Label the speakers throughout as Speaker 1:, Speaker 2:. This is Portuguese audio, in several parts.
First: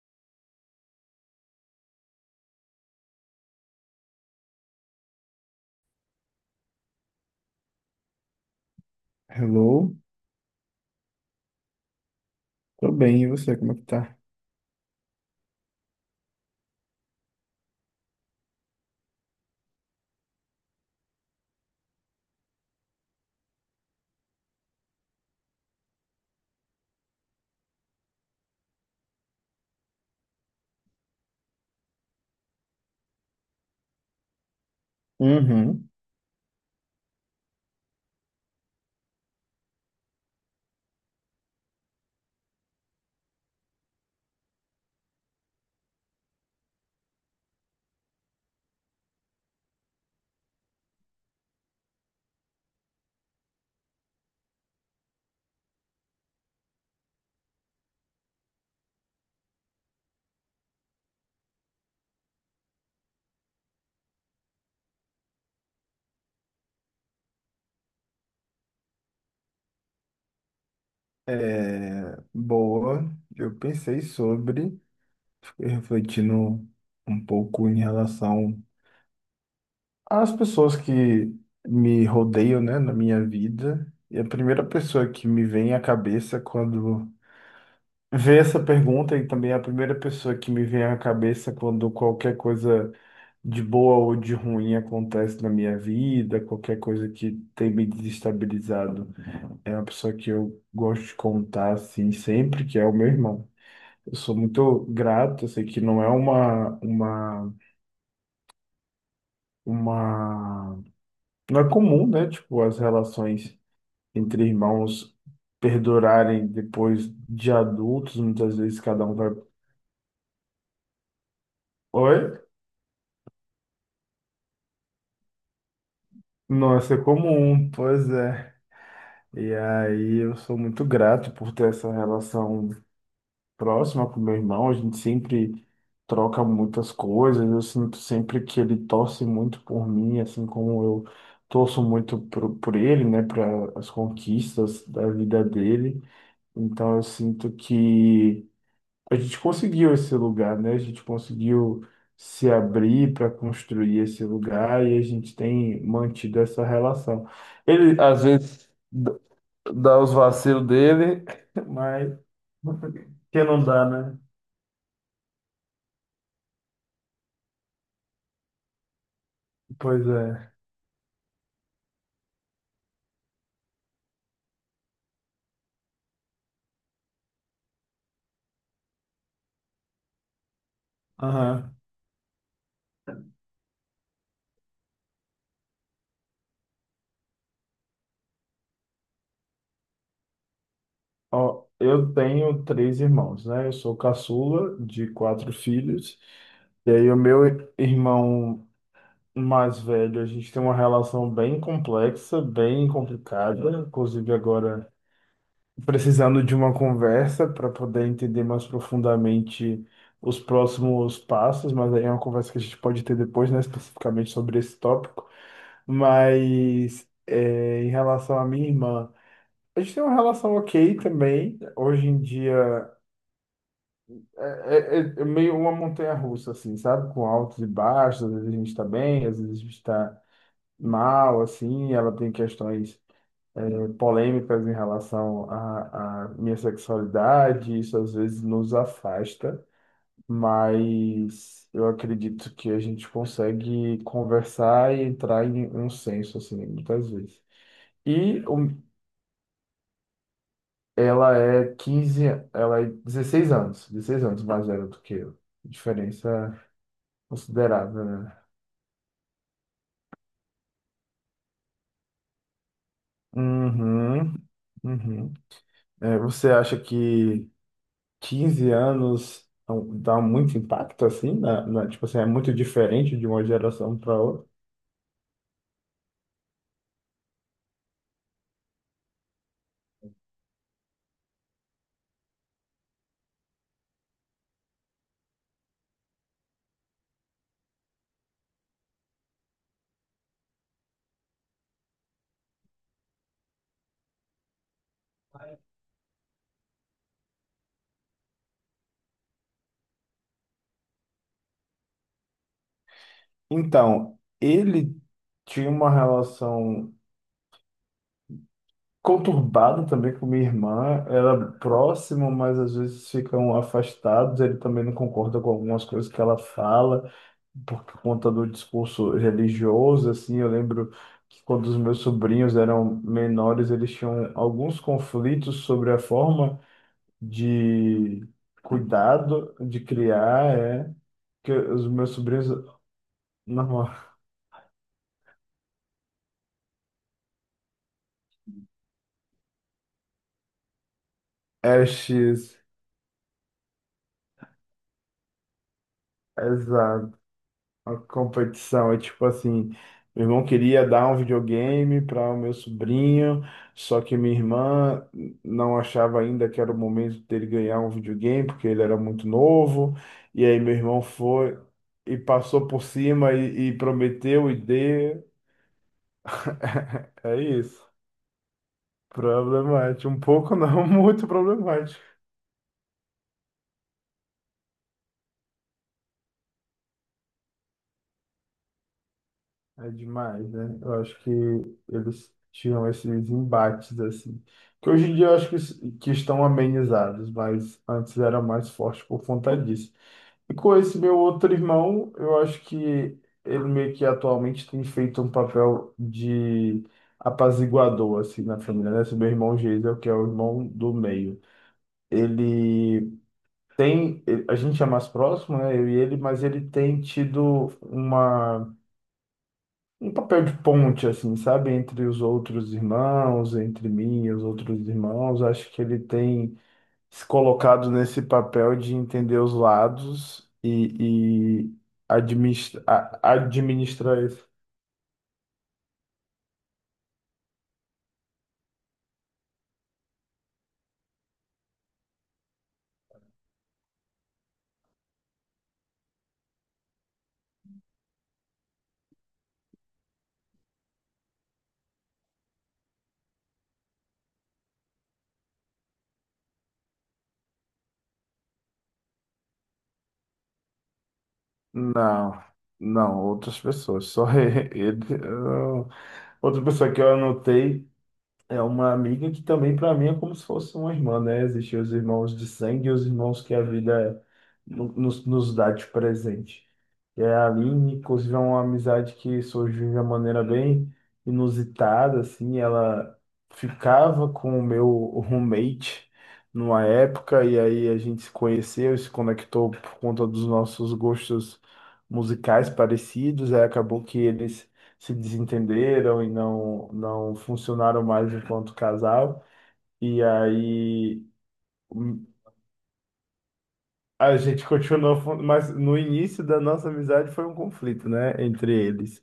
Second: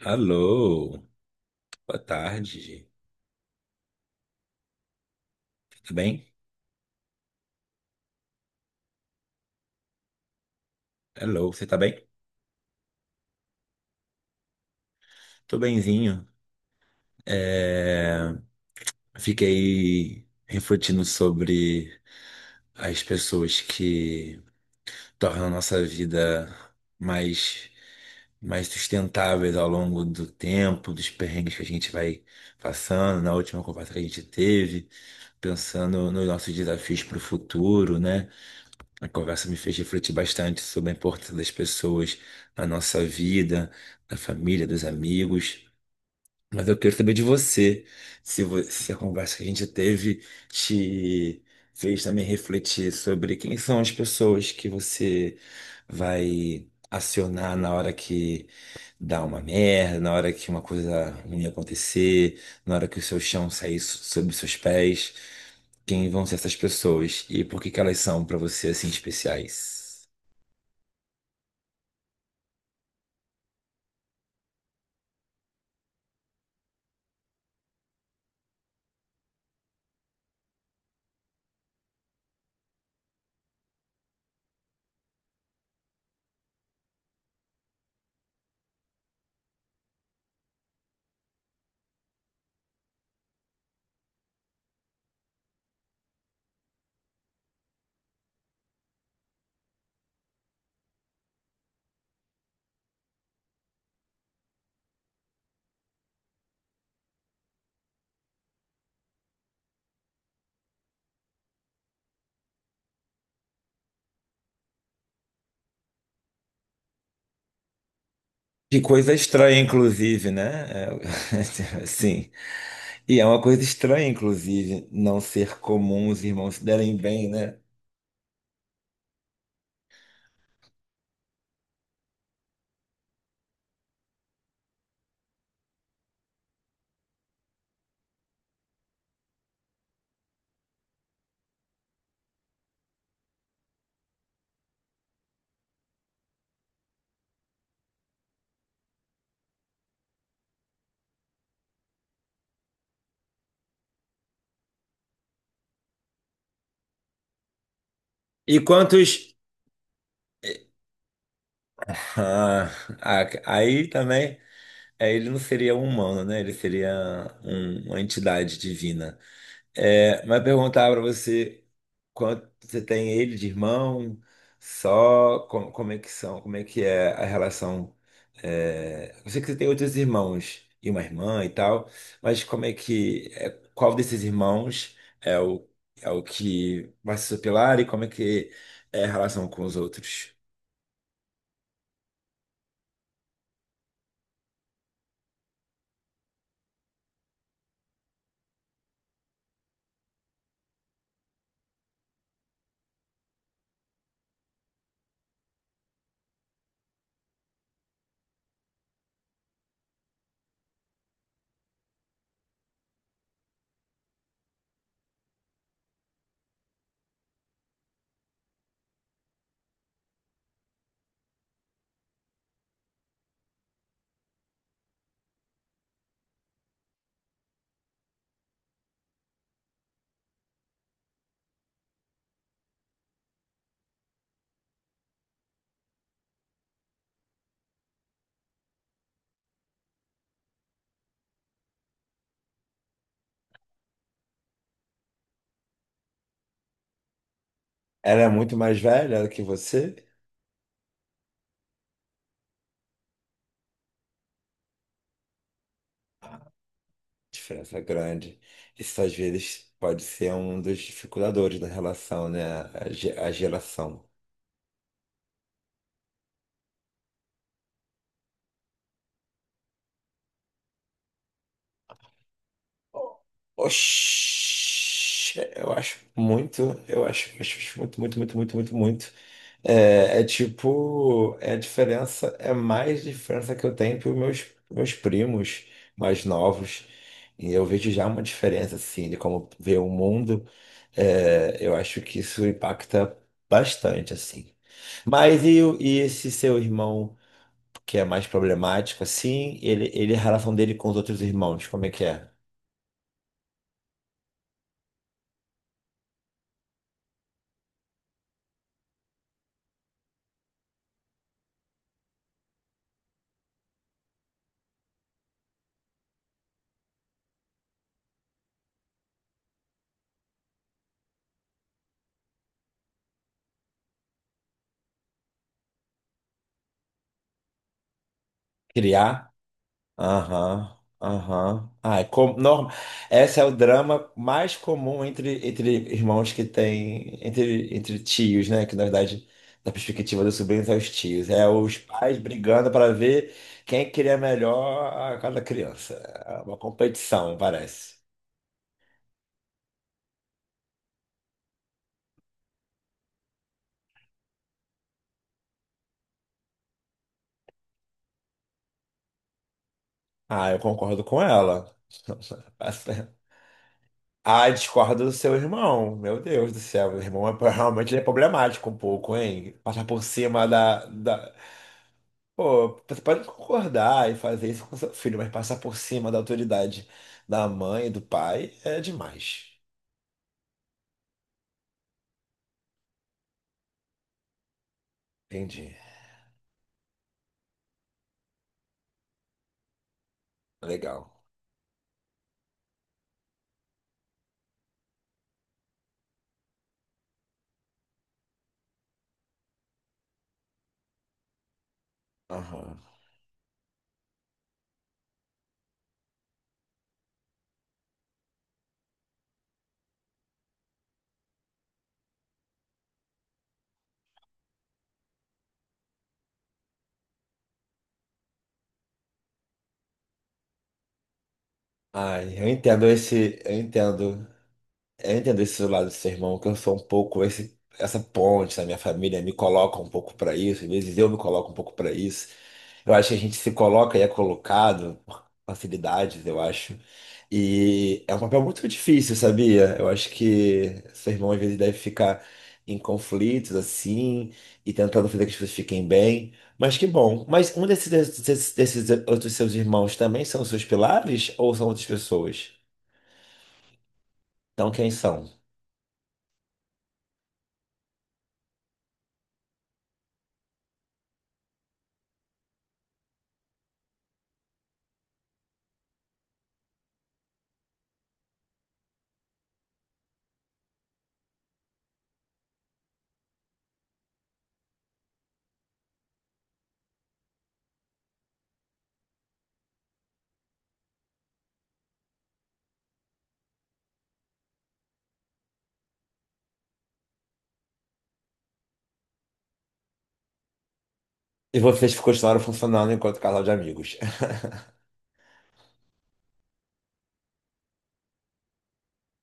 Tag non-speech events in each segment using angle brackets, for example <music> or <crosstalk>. Speaker 1: Alô, boa tarde. Tudo bem?
Speaker 2: Hello,
Speaker 1: Alô, você tá bem?
Speaker 2: tô bem, e você, como é que tá?
Speaker 1: Tô benzinho. É, Fiquei refletindo sobre as pessoas que tornam a nossa vida mais, mais sustentáveis ao longo do tempo, dos perrengues que a gente vai passando, na última conversa que a gente teve,
Speaker 2: Uhum.
Speaker 1: pensando nos nossos desafios para o futuro, né? A conversa me fez refletir bastante sobre a importância das pessoas na nossa vida, da família, dos amigos. Mas eu quero saber de você, se a conversa que a gente teve te fez também refletir sobre quem são as pessoas que você vai acionar na hora que dá uma merda, na hora que uma coisa ruim acontecer, na hora que o seu chão sair sob seus pés. Quem vão ser essas pessoas e por que que elas são para você assim especiais?
Speaker 2: É, boa, eu pensei sobre, fiquei refletindo um pouco em relação às pessoas que me rodeiam, né, na minha vida. E a primeira pessoa que me vem à cabeça quando vê essa pergunta, e também a primeira pessoa que me vem à cabeça quando qualquer coisa de boa ou de ruim acontece na minha vida, qualquer coisa que tem me desestabilizado. É uma pessoa que eu gosto de contar, assim, sempre, que é o meu irmão. Eu sou muito grato, eu sei que não é uma, uma... Não é comum, né? Tipo, as relações entre irmãos perdurarem depois de adultos, muitas
Speaker 1: Que
Speaker 2: vezes cada
Speaker 1: coisa
Speaker 2: um vai.
Speaker 1: estranha, inclusive, né? É, <laughs> assim.
Speaker 2: Oi?
Speaker 1: E é uma coisa estranha, inclusive, não ser comum os irmãos se
Speaker 2: Nossa,
Speaker 1: derem
Speaker 2: é
Speaker 1: bem, né?
Speaker 2: comum, pois é. E aí eu sou muito grato por ter essa relação próxima com meu irmão, a gente sempre troca muitas coisas, eu sinto sempre que ele torce muito por mim, assim como eu torço muito por ele, né, para as conquistas da vida dele. Então eu sinto que a gente conseguiu esse lugar, né? A gente conseguiu se abrir para construir esse lugar e a gente tem mantido essa relação. Ele às
Speaker 1: E
Speaker 2: vezes
Speaker 1: quantos.
Speaker 2: dá os vacilos dele, <laughs> mas
Speaker 1: Ah, a-
Speaker 2: que não dá,
Speaker 1: aí
Speaker 2: né?
Speaker 1: também, é, ele não seria um humano, né? Ele seria uma entidade divina.
Speaker 2: Pois
Speaker 1: É, mas
Speaker 2: é.
Speaker 1: perguntar para você quanto você tem ele de irmão, só como, como é que são, como é que é a relação. É, eu sei que você tem outros irmãos e uma irmã e
Speaker 2: Aham.
Speaker 1: tal, mas como é que é, qual desses irmãos é o é o que vai se superar e como é que é a relação com os outros?
Speaker 2: Ó, eu tenho três irmãos, né? Eu sou caçula de quatro filhos. E aí, o meu irmão mais velho, a gente tem uma relação bem complexa, bem complicada. Inclusive, agora precisando de uma conversa para poder entender mais profundamente os próximos passos, mas aí é uma conversa que a gente pode ter depois, né? Especificamente sobre esse tópico. Mas é, em relação à minha irmã. A gente tem uma relação ok também. Hoje em dia é, é meio uma montanha-russa, assim, sabe? Com altos e baixos. Às vezes a gente tá bem, às vezes a gente tá mal, assim. Ela tem questões polêmicas em relação à minha sexualidade. Isso às vezes nos afasta, mas eu acredito que a gente consegue conversar e entrar em um senso, assim, muitas vezes.
Speaker 1: Ela é
Speaker 2: E
Speaker 1: muito
Speaker 2: o
Speaker 1: mais velha do que você?
Speaker 2: Ela é 15 ela é 16 anos mais velha do que eu. Diferença
Speaker 1: Diferença
Speaker 2: considerável,
Speaker 1: grande.
Speaker 2: né?
Speaker 1: Isso às vezes pode ser um dos dificultadores da relação, né? A, a geração.
Speaker 2: Uhum, uhum. É, você acha que 15 anos dá muito impacto assim, tipo assim, é muito diferente de uma geração para outra?
Speaker 1: Oxi, eu acho muito, eu acho, acho muito, muito, muito, muito, muito, muito. É, é tipo, é a diferença, é mais diferença que eu tenho para meus primos mais novos. E eu vejo já uma diferença, assim, de como vê o mundo. É, eu acho que isso impacta bastante, assim. Mas e esse seu irmão, que é mais problemático, assim, ele, a relação dele com os outros irmãos, como é que é?
Speaker 2: Então, ele tinha uma relação conturbada também com minha irmã, era próximo, mas às vezes ficam afastados, ele também não concorda com algumas coisas que ela fala. Por conta do discurso religioso, assim, eu lembro que quando os meus sobrinhos eram menores, eles tinham alguns conflitos sobre a forma de
Speaker 1: Criar?
Speaker 2: cuidado, de criar,
Speaker 1: Aham,
Speaker 2: é, que
Speaker 1: aham.
Speaker 2: os
Speaker 1: Ai,
Speaker 2: meus
Speaker 1: com,
Speaker 2: sobrinhos,
Speaker 1: norma, essa é o
Speaker 2: normal,
Speaker 1: drama mais comum entre irmãos que tem, entre tios, né? Que na verdade, da perspectiva dos sobrinhos, é os tios. É
Speaker 2: <laughs>
Speaker 1: os pais
Speaker 2: estes,
Speaker 1: brigando para ver quem cria melhor a cada criança. É uma competição, parece.
Speaker 2: a competição é tipo assim, meu irmão queria dar um videogame para o meu sobrinho, só que minha irmã não achava ainda que era o momento dele ganhar um videogame, porque ele era muito novo. E
Speaker 1: Ah, eu
Speaker 2: aí meu irmão
Speaker 1: concordo com
Speaker 2: foi
Speaker 1: ela.
Speaker 2: e passou por cima
Speaker 1: <laughs>
Speaker 2: e
Speaker 1: Ah,
Speaker 2: prometeu e
Speaker 1: discordo do
Speaker 2: deu.
Speaker 1: seu irmão. Meu Deus do céu, meu
Speaker 2: <laughs>
Speaker 1: irmão
Speaker 2: É
Speaker 1: é,
Speaker 2: isso.
Speaker 1: realmente ele é problemático um pouco, hein? Passar por
Speaker 2: Problemático, um
Speaker 1: cima
Speaker 2: pouco não, <laughs> muito problemático.
Speaker 1: pô, você pode concordar e fazer isso com seu filho, mas passar por cima da autoridade da mãe e do pai é demais.
Speaker 2: É demais, né? Eu acho que eles tinham esses embates, assim. Que hoje em dia eu acho que,
Speaker 1: Entendi.
Speaker 2: s- que estão amenizados, mas antes era mais forte por conta disso. E com esse
Speaker 1: Legal.
Speaker 2: meu outro irmão, eu acho que ele meio que atualmente tem feito um papel de apaziguador, assim, na família, né? Esse meu irmão Geisel, que é o irmão do meio.
Speaker 1: Aham.
Speaker 2: Ele A gente é mais próximo, né? Eu e ele, mas ele tem tido uma um papel de ponte, assim, sabe? Entre os outros irmãos, entre mim e os outros irmãos. Acho que ele tem se colocado nesse papel de entender os lados e, e
Speaker 1: Ai,
Speaker 2: administra, a- administrar isso.
Speaker 1: eu entendo esse lado do seu irmão, que eu sou um pouco esse, essa ponte na minha família, me coloca um pouco pra isso, às vezes eu me coloco um pouco pra isso. Eu acho que a gente se coloca e é colocado por facilidades, eu acho. E é um papel muito difícil, sabia? Eu acho que seu irmão às vezes deve ficar em conflitos assim e tentando fazer que as pessoas fiquem bem. Mas que bom. Mas um desses outros seus irmãos também são seus pilares ou são outras
Speaker 2: Não,
Speaker 1: pessoas?
Speaker 2: não, outras pessoas. Só
Speaker 1: Então
Speaker 2: <laughs>
Speaker 1: quem
Speaker 2: ele.
Speaker 1: são?
Speaker 2: Outra pessoa que eu anotei é uma amiga que também, para mim, é como se fosse uma irmã, né? Existem os irmãos de sangue e os irmãos que a vida nos dá de presente. É, a Aline, inclusive, é uma amizade que surgiu de uma maneira bem inusitada, assim, ela ficava com o meu roommate numa época, e aí a gente se conheceu, se conectou por conta dos nossos gostos musicais parecidos, aí acabou que eles se desentenderam e não funcionaram mais enquanto casal, e aí
Speaker 1: E vocês
Speaker 2: hum,
Speaker 1: continuaram funcionando enquanto casal de amigos. <laughs>
Speaker 2: a gente <laughs> continuou, mas no início da nossa amizade foi um conflito, né, entre eles.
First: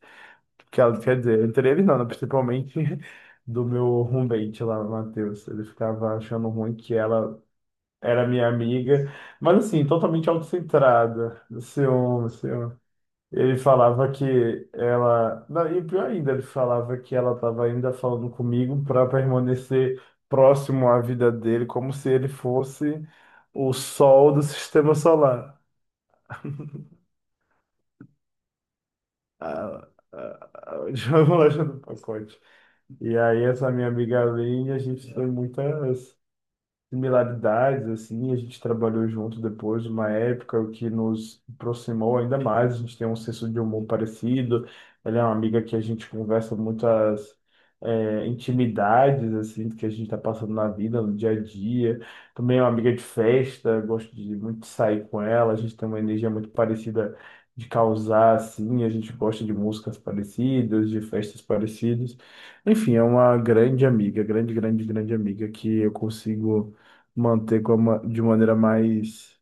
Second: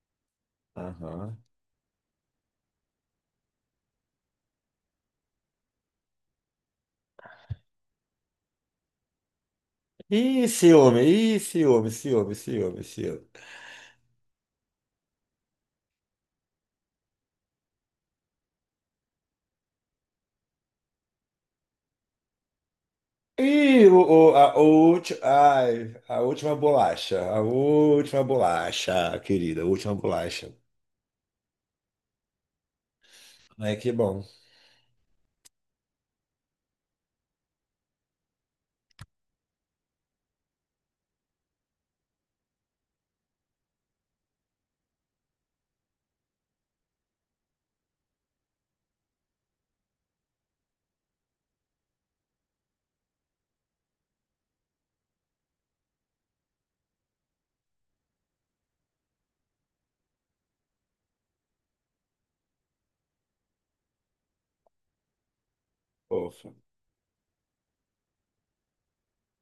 Speaker 2: Quer
Speaker 1: Aham.
Speaker 2: dizer, entre eles não, né? Principalmente <laughs> do meu roommate lá, o Matheus. Ele ficava achando ruim que ela era minha amiga, mas assim, totalmente
Speaker 1: Ih, ciúme, ih,
Speaker 2: autocentrada.
Speaker 1: ciúme,
Speaker 2: Ciúme,
Speaker 1: ciúme,
Speaker 2: ciúme.
Speaker 1: ciúme, ciúme.
Speaker 2: Ele falava que ela. Não, e pior ainda, ele falava que ela estava ainda falando comigo para permanecer próximo à vida dele, como se ele fosse o
Speaker 1: Ih,
Speaker 2: sol
Speaker 1: o-
Speaker 2: do
Speaker 1: a, o
Speaker 2: sistema
Speaker 1: ulti-
Speaker 2: solar.
Speaker 1: ai, A última bolacha, a última bolacha, querida, a
Speaker 2: Ah,
Speaker 1: última
Speaker 2: ah,
Speaker 1: bolacha.
Speaker 2: ah, <laughs> já vou lá já do pacote. E aí, essa
Speaker 1: Ai,
Speaker 2: minha
Speaker 1: que
Speaker 2: amiga
Speaker 1: bom,
Speaker 2: Aline, a gente tem muitas similaridades, assim, a gente trabalhou junto depois, uma época o que nos aproximou ainda mais, a gente tem um senso de humor parecido, ela é uma amiga que a gente conversa muitas intimidades, assim, que a gente está passando na vida, no dia a dia, também é uma amiga de festa, gosto de muito sair com ela, a gente tem uma energia muito parecida de causar, assim, a gente gosta de músicas parecidas, de festas parecidas, enfim, é uma grande amiga, grande, grande, grande amiga que eu
Speaker 1: fofa.
Speaker 2: consigo manter de maneira mais,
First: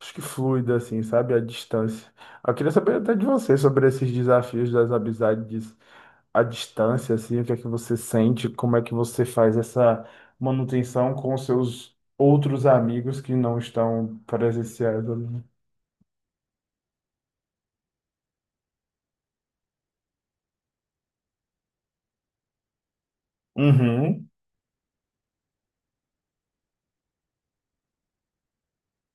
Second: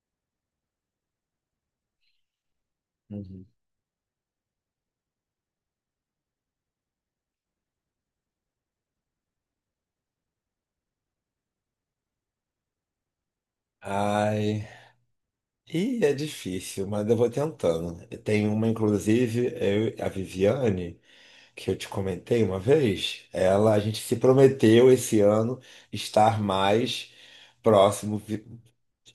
Speaker 2: acho que fluida, assim, sabe? A distância. Eu queria saber até de
Speaker 1: Uhum.
Speaker 2: você sobre esses desafios das amizades à distância, assim, o que é que você sente, como é que você faz essa manutenção com os seus outros amigos que não estão
Speaker 1: Ai,
Speaker 2: presenciais ali.
Speaker 1: ih, é difícil, mas eu vou tentando. Tem uma, inclusive, a Viviane, que eu te comentei uma vez, ela, a gente se
Speaker 2: Uhum,
Speaker 1: prometeu esse ano estar mais próximo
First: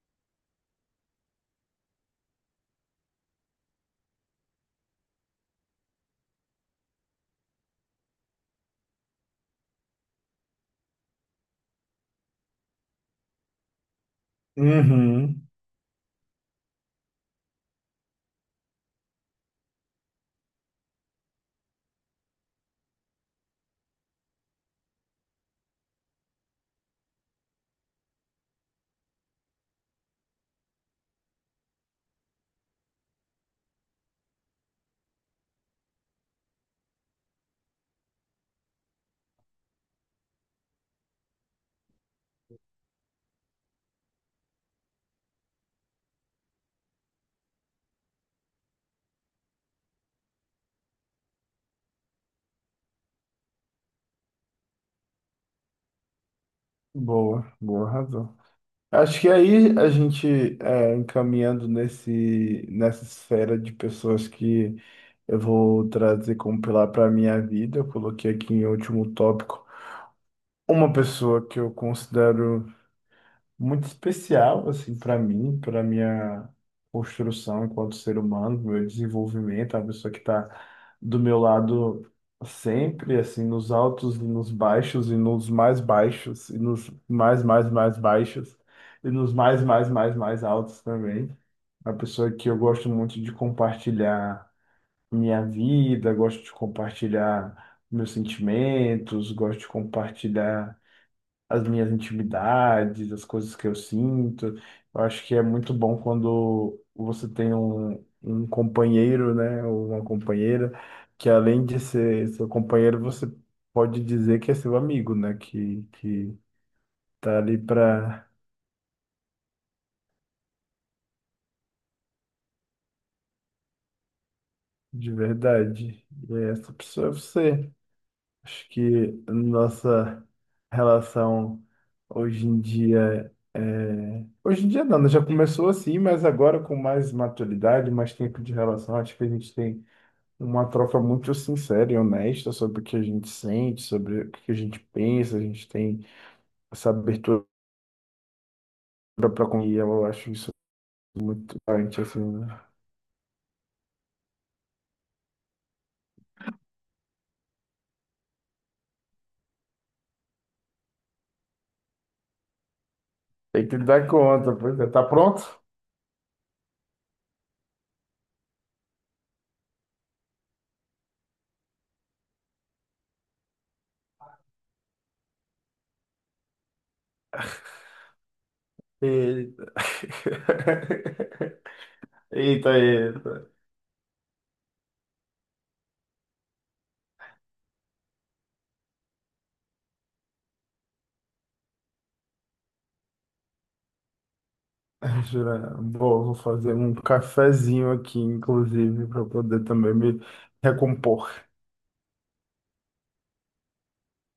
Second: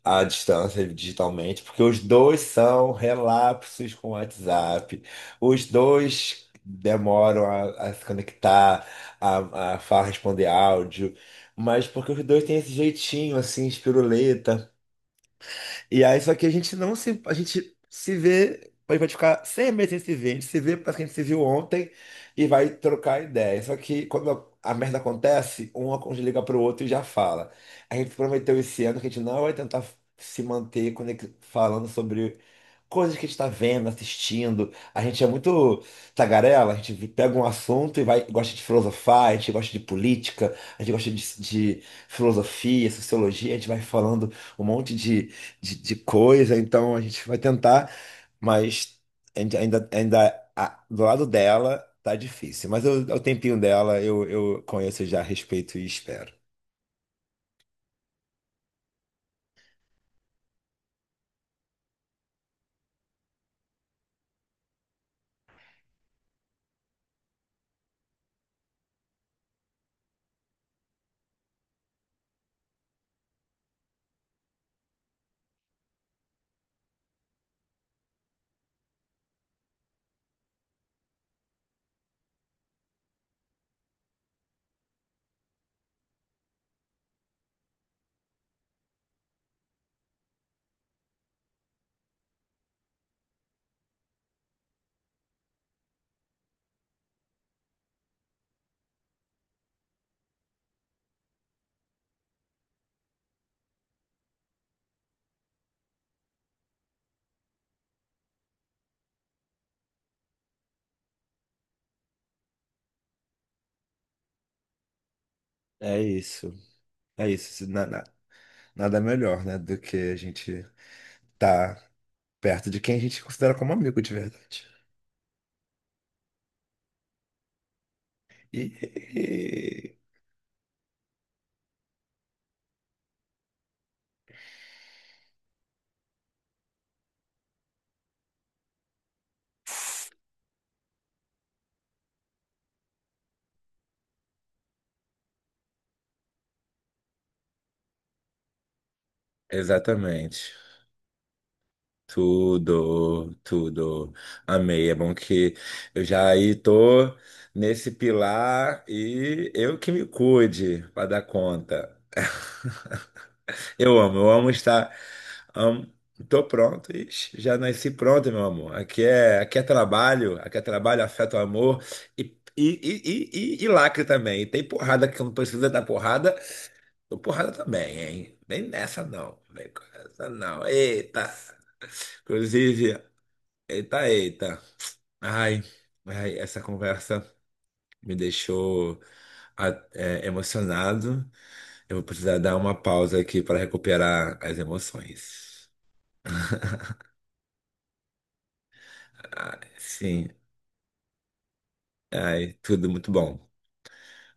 Speaker 1: à distância digitalmente, porque os dois são relapsos com o WhatsApp, os dois demoram a se conectar, responder áudio, mas porque os dois têm esse jeitinho assim, espiruleta.
Speaker 2: uhum.
Speaker 1: E aí, só que a gente não se. A gente se vê. A gente vai ficar 100 meses sem se ver. A gente se vê, parece que a gente se viu ontem e vai trocar ideia. Só que quando a merda acontece, um liga pro outro e já fala. A gente prometeu esse ano que a gente não vai tentar se falando sobre coisas que a gente tá vendo, assistindo. A gente é muito tagarela, a gente pega um assunto e vai, gosta de filosofar, a gente gosta de política, a gente gosta de filosofia, sociologia, a gente vai falando um monte de coisa, então a gente vai tentar, mas a gente do lado dela tá difícil. Mas é o tempinho dela eu conheço já, respeito e espero.
Speaker 2: Boa, boa razão. Acho que aí a gente encaminhando nessa esfera de pessoas que eu vou trazer como pilar para a minha vida, eu coloquei aqui em último tópico uma pessoa que eu considero muito especial assim para mim, para minha construção enquanto ser humano, meu desenvolvimento, a pessoa que está do meu lado sempre, assim, nos altos e nos baixos e nos mais baixos e nos mais mais mais baixos e nos mais mais mais mais altos também. A pessoa que eu gosto muito de compartilhar minha vida, gosto de compartilhar meus sentimentos, gosto de compartilhar as minhas intimidades, as coisas que eu sinto. Eu acho que é muito bom quando você tem um companheiro, né, ou uma companheira, que além de ser seu companheiro, você pode dizer que é seu amigo, né, que,
Speaker 1: É
Speaker 2: que
Speaker 1: isso, é
Speaker 2: tá ali
Speaker 1: isso.
Speaker 2: pra
Speaker 1: Nada melhor, né, do que a gente tá perto de quem a gente considera como amigo de verdade.
Speaker 2: de verdade. E é essa pessoa é você. Acho que a
Speaker 1: E...
Speaker 2: nossa relação hoje em dia Hoje em dia não, né? Já começou assim, mas agora com mais maturidade, mais tempo de relação, acho que a gente tem uma troca muito sincera e honesta sobre o que a gente sente, sobre o que a gente pensa, a gente tem essa abertura para com e eu acho
Speaker 1: Exatamente.
Speaker 2: isso muito importante, assim, né?
Speaker 1: Tudo, tudo. Amei. É bom que eu já aí tô nesse pilar e eu que me cuide para dar conta.
Speaker 2: Tem que dar
Speaker 1: Eu amo
Speaker 2: conta, pois é.
Speaker 1: estar.
Speaker 2: Tá pronto?
Speaker 1: Amo, tô pronto, ixi, já nasci pronto, meu amor. Aqui é trabalho, afeto, amor e, e lacre também. E tem porrada que não precisa dar porrada, tô porrada também, hein? Vem nessa não,
Speaker 2: E-
Speaker 1: vem com essa não. Eita!
Speaker 2: <laughs> Eita,
Speaker 1: Inclusive,
Speaker 2: eita.
Speaker 1: eita, eita. Ai, ai, essa conversa me deixou a- é, emocionado. Eu vou precisar dar uma pausa aqui para recuperar as
Speaker 2: Ah,
Speaker 1: emoções.
Speaker 2: Jura? Vou fazer um cafezinho aqui, inclusive, para
Speaker 1: Ai,
Speaker 2: poder também me
Speaker 1: sim,
Speaker 2: recompor.
Speaker 1: ai, tudo muito bom.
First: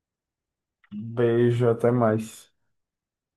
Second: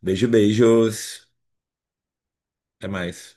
Speaker 1: Beijo, beijos.
Speaker 2: Beijo, até mais.
Speaker 1: Até mais.